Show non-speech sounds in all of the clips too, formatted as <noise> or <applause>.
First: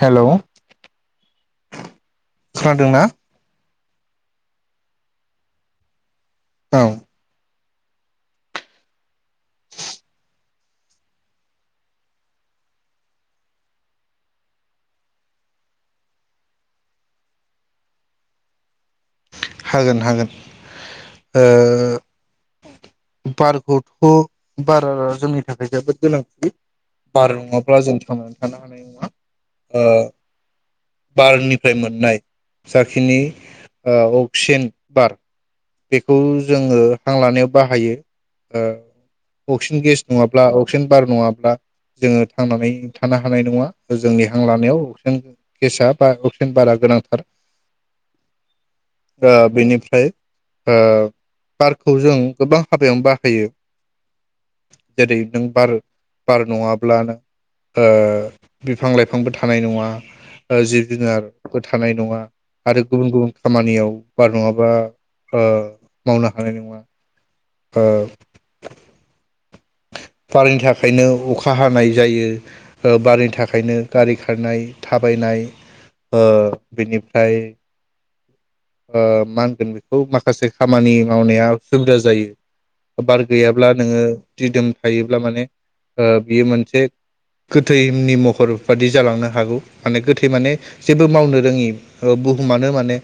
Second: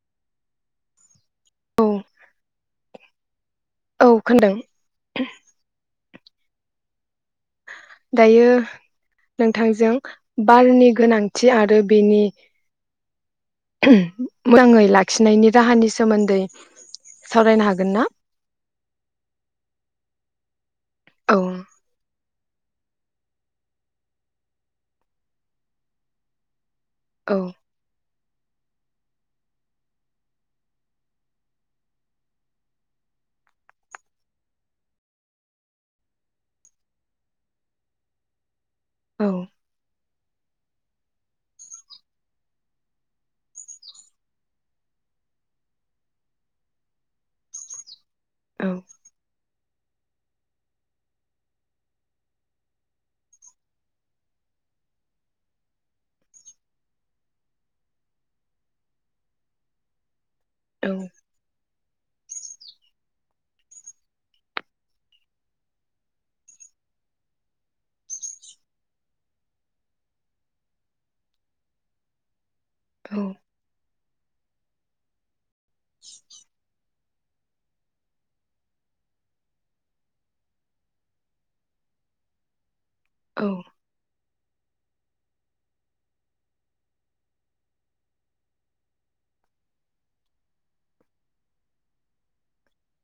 हेल' औ खोनादों ना? औ खोनादों? औ दायो नोंथांजों बारनि गोनांथि आरो बेनि उदाङै लाखिनायनि राहानि सोमोन्दै सावरायनो हागोन ना? हागोन हागोन औ ओ बारखौथ' बारा जोंनि थाखाय जोबोद गोनांथि। बार औ नङाब्ला जों थां थानो हानाय नङा। ओ बारनिफ्राय मोननाय जाखिनि अक्सिजेन बार बेखौ जोङो हां लानायाव बाहायो। औ ओ अक्सिजेन गेस नङाब्ला अक्सिजेन बार नङाब्ला जोङो थांनानै थानो हानाय नङा जोंनि हां लानायाव अक्सिजेन गेसा बा अक्सिजेन बारा गोनांथार। औ ओ बेनि फ्राय ओ बारखौ जों गोबां हाबायावनो बाहायो जेरै नों बार बार नङाब्लानो ओ बिफां लाइफांबो थानाय नङा। ओ जिब औ जुनार थानाय नङा आरो गुबुन गुबुन खामानियाव बार नङाबा ओ मावनो हानाय नङा। ओ बारनि थाखायनो अखा हानाय जायो। औ बारनि थाखायनो गारि खारनाय थाबायनाय ओ बिनि <unintelligible> ओ मा होनगोन बेखौ माखासे खामानि मावनाया सुबिदा जायो। बार औ गैयाब्ला नोङो दिदोम थायोब्ला माने ओ बियो मोनसे गोथैनि महर बादि जालांनो हागौ माने गोथै माने जेबो मावनो रोङि बुहुमानो माने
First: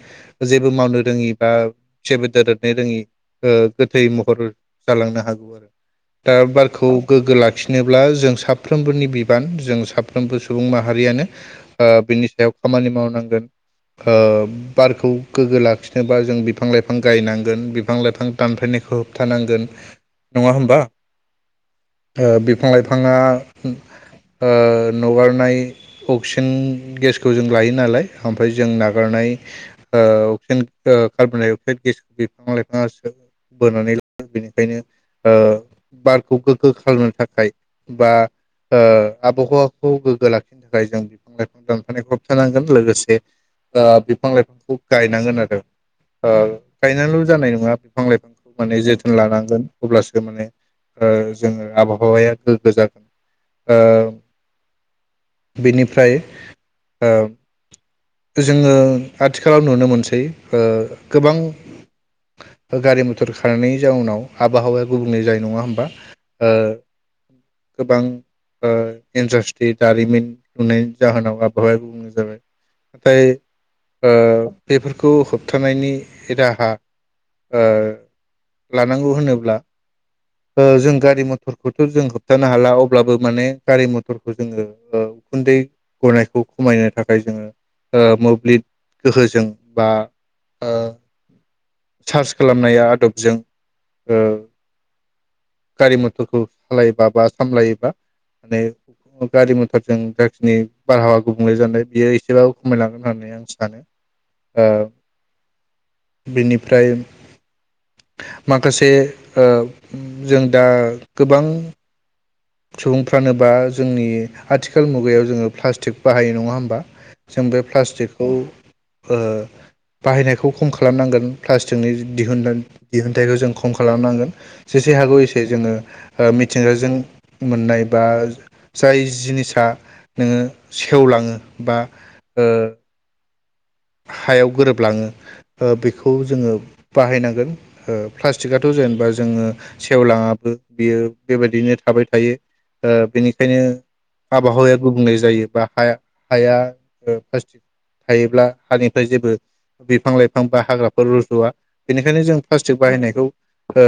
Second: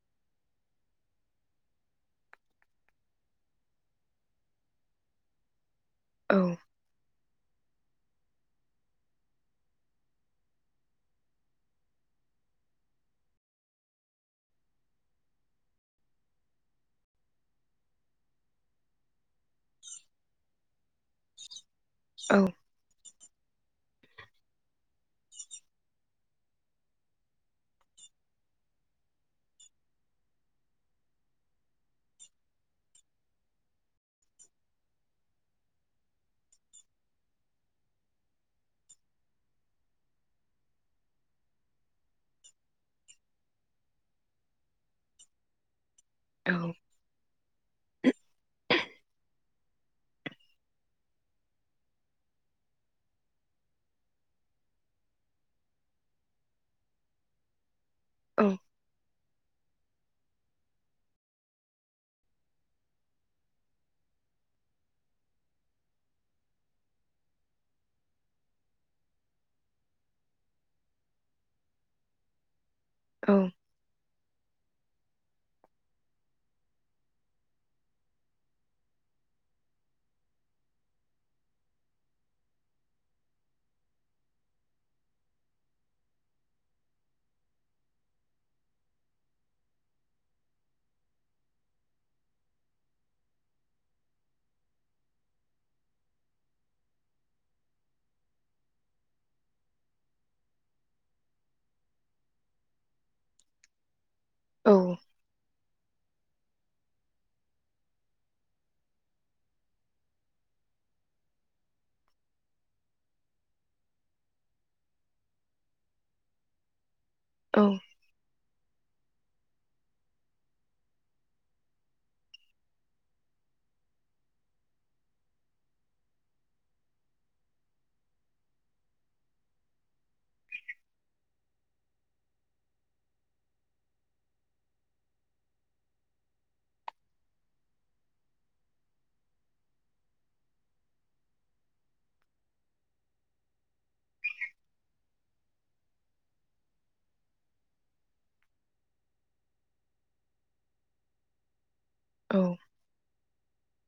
जेबो मावनो रोङि बा जेबो दोरोदनो रोङि ओ गोथै महर जालांनो हागौ आरो दा औ बारखौ गोग्गो ला खिनोब्ला जों साफ्रोमबोनि बिबान जों साफ्रोमबो सुबुं माहारियानो ओ बिनि सायाव खामानि मावनांगोन ओ बारखौ गोग्गो लाखिनोबा जों बिफां लाइफां गायनांगोन बिफां लाइफां दानफैनायखौ हो थानांगोन। नङा होमबा? ओ बिफां लाइफाङा ओ नगारनाय अक्सिजेन गेसखौ जों लायो नालाय ओमफाय जों नागारनाय अक्सिजेन कार्बन डाइ अक्साइड गेसखौ बिफां लाइफाङा बोनानै ला बेनिखायनो ओ बारखौ गोग्गो खालामनो थाखाय बा ओ आबहावाखौ गोग्गो लाखिनो थाखाय जों बिफां लाइफां दानफानायऱौ होबथानांगोन लोगोसे ओ बिफां लाइफांखौ गायनांगोन आरो। ओ गायनाल' जानाय नङा बिफां लाइफांखौ माने जोथोन लानां गोन अब्लासो माने ओ जोङो आबहावाया गोग्गो जागोन ओ बेनिफ्राय ओ जोङो आथिखालाव नुनो मोनसै ओ गोबां गारि मथर खारनायनि जाउनाव आबहावाया गुबुंले जायो नङा होमबा। ओ गोबां ओ इन्डास्ट्रि दारिमिन लुनायनि जाहोनाव आबहावाया गुबुंले जाबाय। नाथाय औ ओ बेफोरखौ होबथानायनि राहा ओ लानांगौ होनोब्ला जों गारिमथरखौथ जों होबथानो हाला अब्लाबो माने गारि मथरखौ जोङो ओ उखुन्दै गनायखौ खमायनो थाखाय जोङो ओ मोब्लिब गोहोजों बा ओ सार्च खालामनाय आदबजों ओ गारि मथरखौ सालायोबा बा सामलायोबा माने गारि मथरजों जाखिनि बारहावा गुबुंले जानाय बियो एसेबाबो खमायलांगोन होननानै आं सानो औ बिनिफ्राय माखासे ओ जों दा गोबां सुबुंफ्रानोबा जोंनि आथिखाल मुगायाव जोङो प्लास्टिक बाहायो नङा होमबा जों बे प्लास्टिकखौ ओ बाहायनायखौ खम खालामनांगोन प्लास्टिकनि दिहुन दिहुनथाइखौ जों खम खालामनांगोन जेसे हागौ एसे जोङो ओ मिथिंगाजों मोननाय बा जाय जिनिसा नोङो सेवलाङो बा ओ हायाव गोरोबलाङो ओ बेखौ जोङो बाहायनांगोन ओ प्लास्टिकआथ जेनेबा जोङो सेवलाङाबो बियो बेबायदिनो थाबाय थायो ओ बेनिखायनो आबहावाया गुबुंले जायो बा हाया हाया प्लास्टिक थायोब्ला हानिफ्राय जेबो बिफां लाइफां बा हाग्राफोर रजआ बेनिखायनो जों प्लास्टिक बाहायनायखौ औ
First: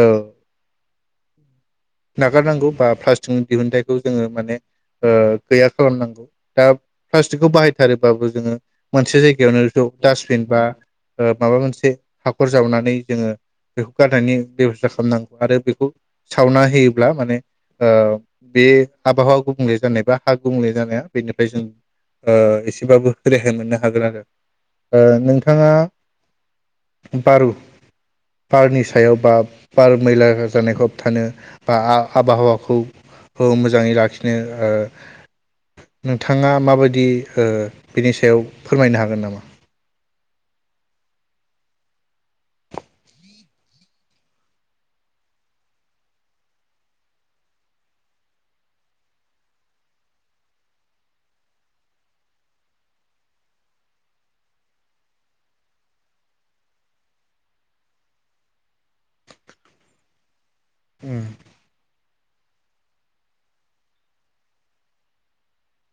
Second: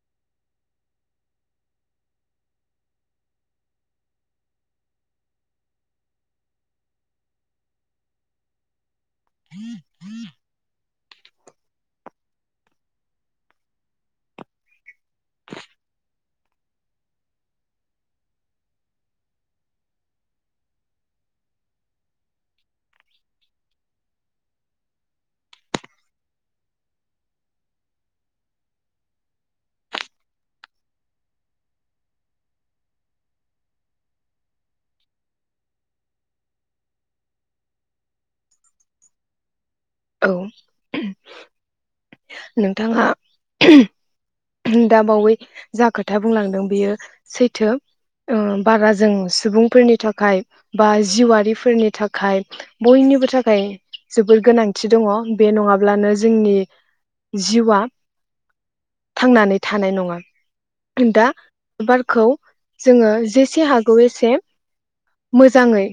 नागारनांगौ बा प्लास्टिकनि दिहुनथाइखौ जोङो माने ओ गैया खालामनांगौ दा प्लास्टिकखौ बाहायथारोबाबो जोङो मोनसे जायगायावनो डासटबिन बा माबा मोनसे हाखर जावनानै जोङो बेखौ गारनायनि बेबस्था खालामनांगौ आरो बेखौ सावना होयोब्ला माने ओ बे आबहावा गुबुंले जानाय बा हा गुबुंले जानाया बेनिफ्राय जों ओ एसेबाबो रेहाय मोननो हागोन आरो ओ नोंथाङा बारु बारनि सायाव बा बार मैला जानायखौ होबथानो बा आबहावाखौ मोजाङै लाखिनो ओ नोंथाङा माबायदि ओ बिनि सायाव फोरमायनो हागोन नामा? औ नोंथाङा दा बावै जा खोथा बुंलांदों बेयो सैथो ओ बारा जों सुबुंफोरनि थाखाय बा जिउआरारिफोरनि थाखाय बयनिबो थाखाय जोबोर गोनां थिदङ बे नङाब्लानो जोंनि जिउआ थांनानै थानाय नङा उम दा बारखौ जोङो जेसे हागौ एसे मोजाङै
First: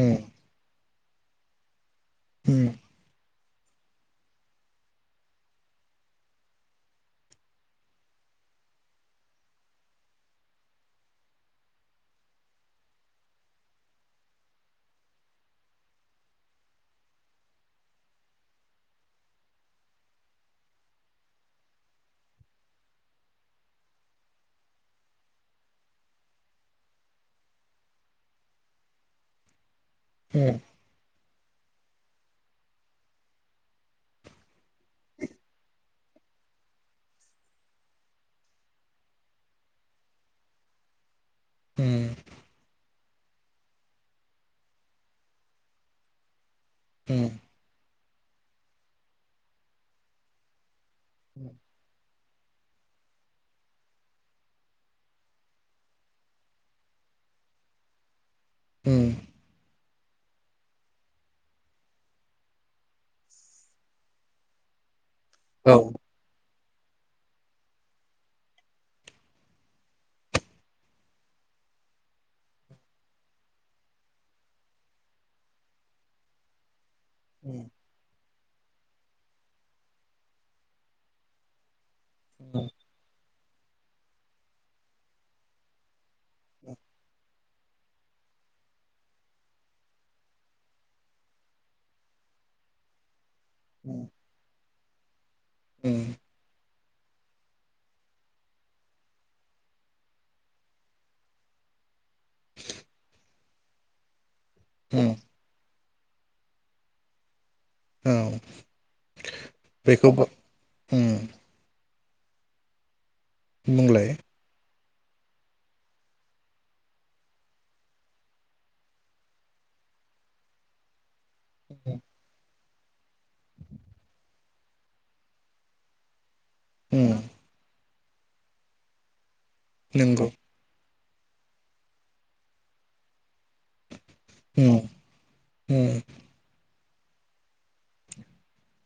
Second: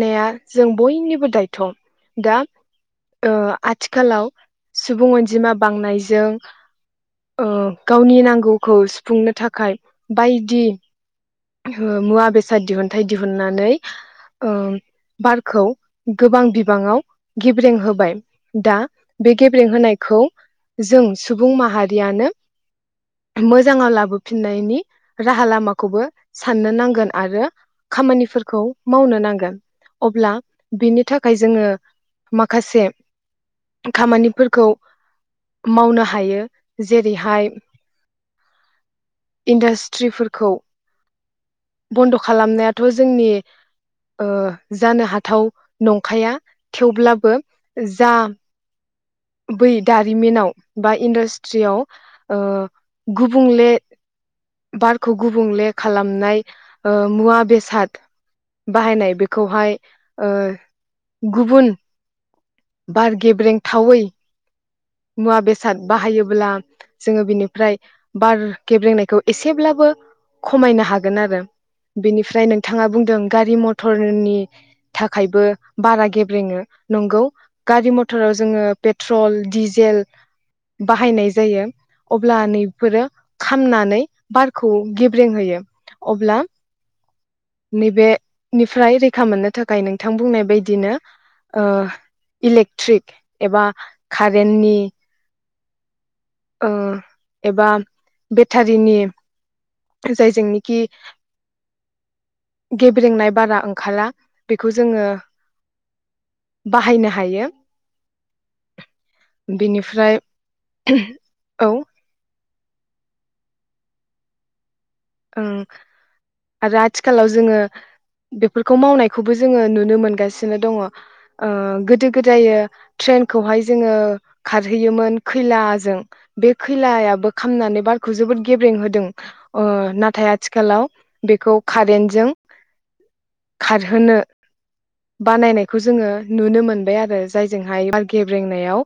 उम जों बयनिबो दायथ' दा उम ओ आथिखालाव सुबुं अनजिमा बांनायजों ओ गावनि नांगौखौ सुफुंनो थाखाय बायदि ओ मुवा बेसाद दिहुनथायाइ दिहुननानै ओ बारखौ गोबां बिबाङाव गेब्रें होबाय दा बे गेब्रें होनायखौ जों सुबुं माहारियानो मोजाङाव लाबोफिननायनि राहा लामाखौबो साननो नांगोन आरो खामानिफोरखौ मावनो नांगोन। अब्ला बिनि थाखाय खाय जोङो माखासे खामानिफोरखौ मावनो हायो जेरैहाय इन्डास्ट्रिफोरखौ उम बन्द खालामनायाथ' जोंनि ओ जानो हाथाव नंखाया उम थेवब्लाबो जा बै दारिमिनाव बा इडास्ट्रियाव ओ गुबुंले बारखौ गुबुंले खालामनाय ओ मुवा बेसाद उम बाहायनाय बेखौहाय ओ गुबुन बार गेब्रें थावै मुवा औ बेसाद बाहायोब्ला जोङो बिनिफ्राय बार गेब्रेंनायखौ एसेब्लाबो खमायनो हागोन आरो बेनिफ्राय नोंथाङा बुंदों गारि मटरनि थाखायबो बारा गेब्रेङो नंगौ गारि मटराव जोङो पेट्रल डिजे ल बाहायनाय जायो अब्ला नैफोरो खामनानै बारखौ गेब्रेंहोयो अब्ला नैबेनिफ्राय रैखा मोननो थाखाय नोंथां बुंनाय बायदिनो ओ इलेक्ट्रिक एबा खार नि उम ओ एबा बेटारिनि जायजोंनिखि गेब्रंनाय बारा ओंखारा बेखौ जोङो उम बाहायनो हायो। औ बेनिफ्राय बेखौबो ओं औ बुंलाय ओं आरो आथिखालाव जोङो बेफोरखौ मावनायखौबो जोङो नुनो मोनगासिनो दङ। ओ गोदो गोदायो ट्रेनखौहाय जोङो खारहैयोमोन खैलाजों बे उम खैलायाबो खामनानै बार खौ जोबोद गेब्रें होदों ओ नाथाय नंगौ आथिखालाव बेखौ कारेन्टजों खारहोनो उम बानायनायखौ उम जोङो नुनो मोन बाय आरो जायजोंहाय बार गेब्रेंनायाव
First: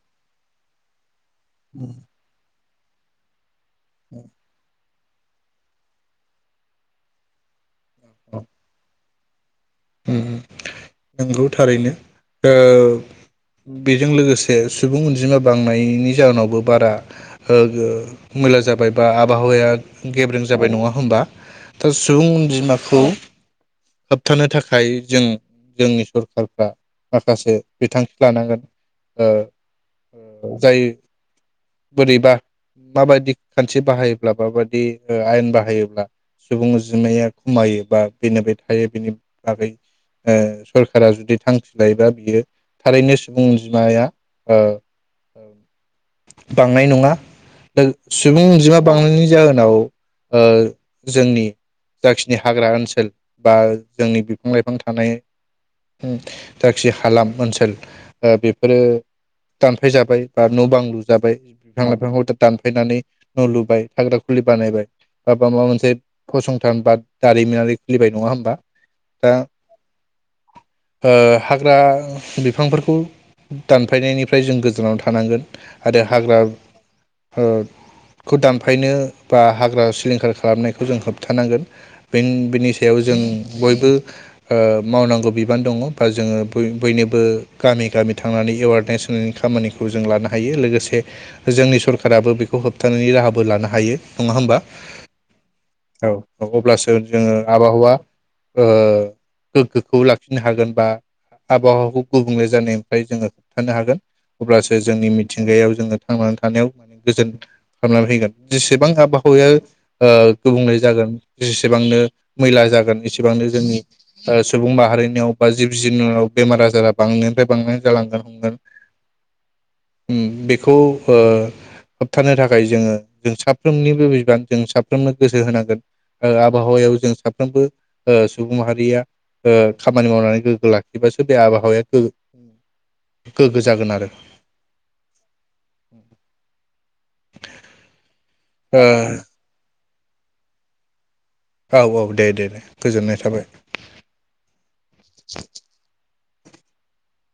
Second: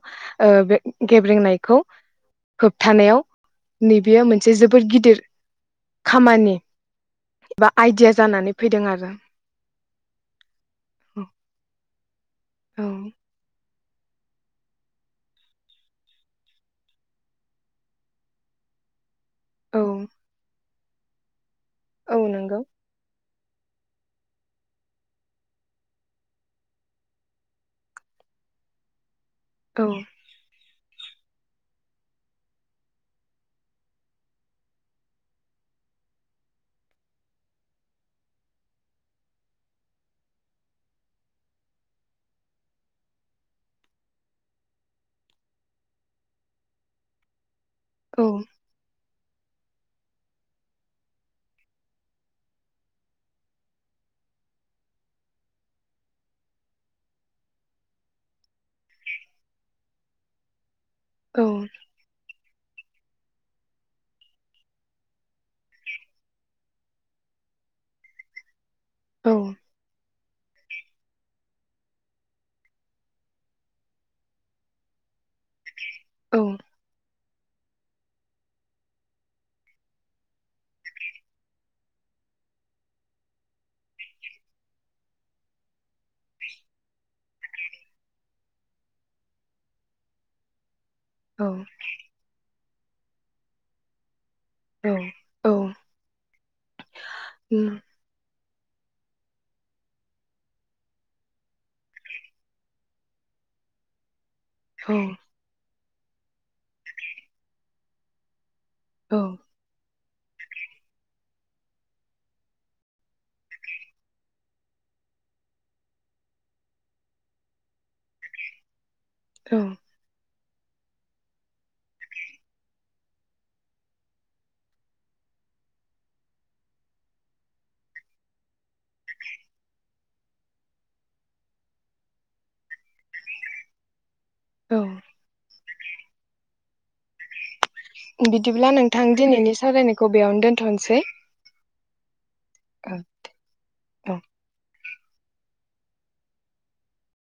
ओ बे <unintelligible> गेब्रेंनायखौ उम होबथानायाव नैबेयो मोनसे जोबोर गिदिर खामानि बा आयडिया जानानै फैदों आरो। ओम नंगौ थारैनो औ बेजों लोगोसे सुबुं अनजिमा बांनायनि जाहोनावबो बारा ओ मैला जाबाय बा आब आबहावाया औ गेब्रें जाबाय नंङा होमबा दा औ सुंबुं नंगौ अनजिमाखौ होबथानो थाखाय दायो जों जोंनि सरखारफ्रा माखासे बिथांखि लानांगोन औ ओ जायो बोरैबा माबायदि खान्थि बाहायोब्ला माबायदि आयेन बाहायोब्ला सुबुं अजिमाया खमायो बा बेनो बे थायो बेनि बागै ओ सरकारा जुदि थांखि लायोबा बियो थारैनो सुबुं अनजिमाया बांनाय नङा। औ सुबं अनजिमा बांनायनि जाहोनाव ओ जोंनि जाखिनि हाग्रा ओनसोल बा जोंनि बिफां-लाइफां थानाय दाखि हालाम ओनसोल बेफोरो दानफाय जाबाय बा न' बां लु जाबाय औ बिफां-लाइफां दानफायनानै न' लुबाय थाग्रा खुलि बानायबाय बा माबा मोनसे फसंथ भुटान बा दारिमिनारि खुलिबाय नङा होमबा? औ दा ओ हाग्रा बिफांफोरखौ दानफायनायनिफ्राय जों गोजानाव थानांगोन। आरो हाग्रा ओ खौ दानफायनो बा हाग्रा सिलिंखार खालामनायखौ जों होबथानांगोन बेन बेनि सायाव जों बयबो ओ मावनांगौ बिबान दङ। बा जोङो बय-बयनोबो गामि गामि थांनानै एवारनेस हो खामानिखौ जों लानो हायो लोगोसे औ जोंनि सरखाराबो बेखौ होबथानायनि राहा बो लानो हायो। नङा होमबा औ औ औ। औ अब्लास गो जोङो उम, आबाहुवा ओ गोगो खौ लाखिनो हागोन बा आबहुखौ गुबुंले जानायनिफ्राय जोङो होबथानो हागोन। अब्लासो औ जोंनि मिथिंगायाव जोङो‌। थांनानै थानायाव गोजोन खालामना फैगोन। जेसेबां औ आबाहुया ओ गुबुंले जागोन जेसेबांनो मैला जागोन एसे सेबांनो जोंनि सुबुं माहारिनियाव बा जिब जुनयाव बेमार आजारा बांनायनिफ्राय बां <unintelligible> बेखौ होबथानो थाखाय जोङो जों साफ्रोमनिबो बिबान जों साफ्रोमनो गोसो होनांगोन आरो आबहावायाव जों साफ्रोमबो। ओ सुबुं माहारिया ओ खामानि मावनानै गोग्गो लाखिबासो बे आबहावाया गो गोग्गो जागोन आरो। <inaudible> औ <inaudible> बिदिब्ला ओ नोंथां दिनैनि सावरायनायखौ। खौ बेयावनो दोनथनोसै। औ औ दे दे। दे औ गोजोननाय थाबाय। औ <inaudible>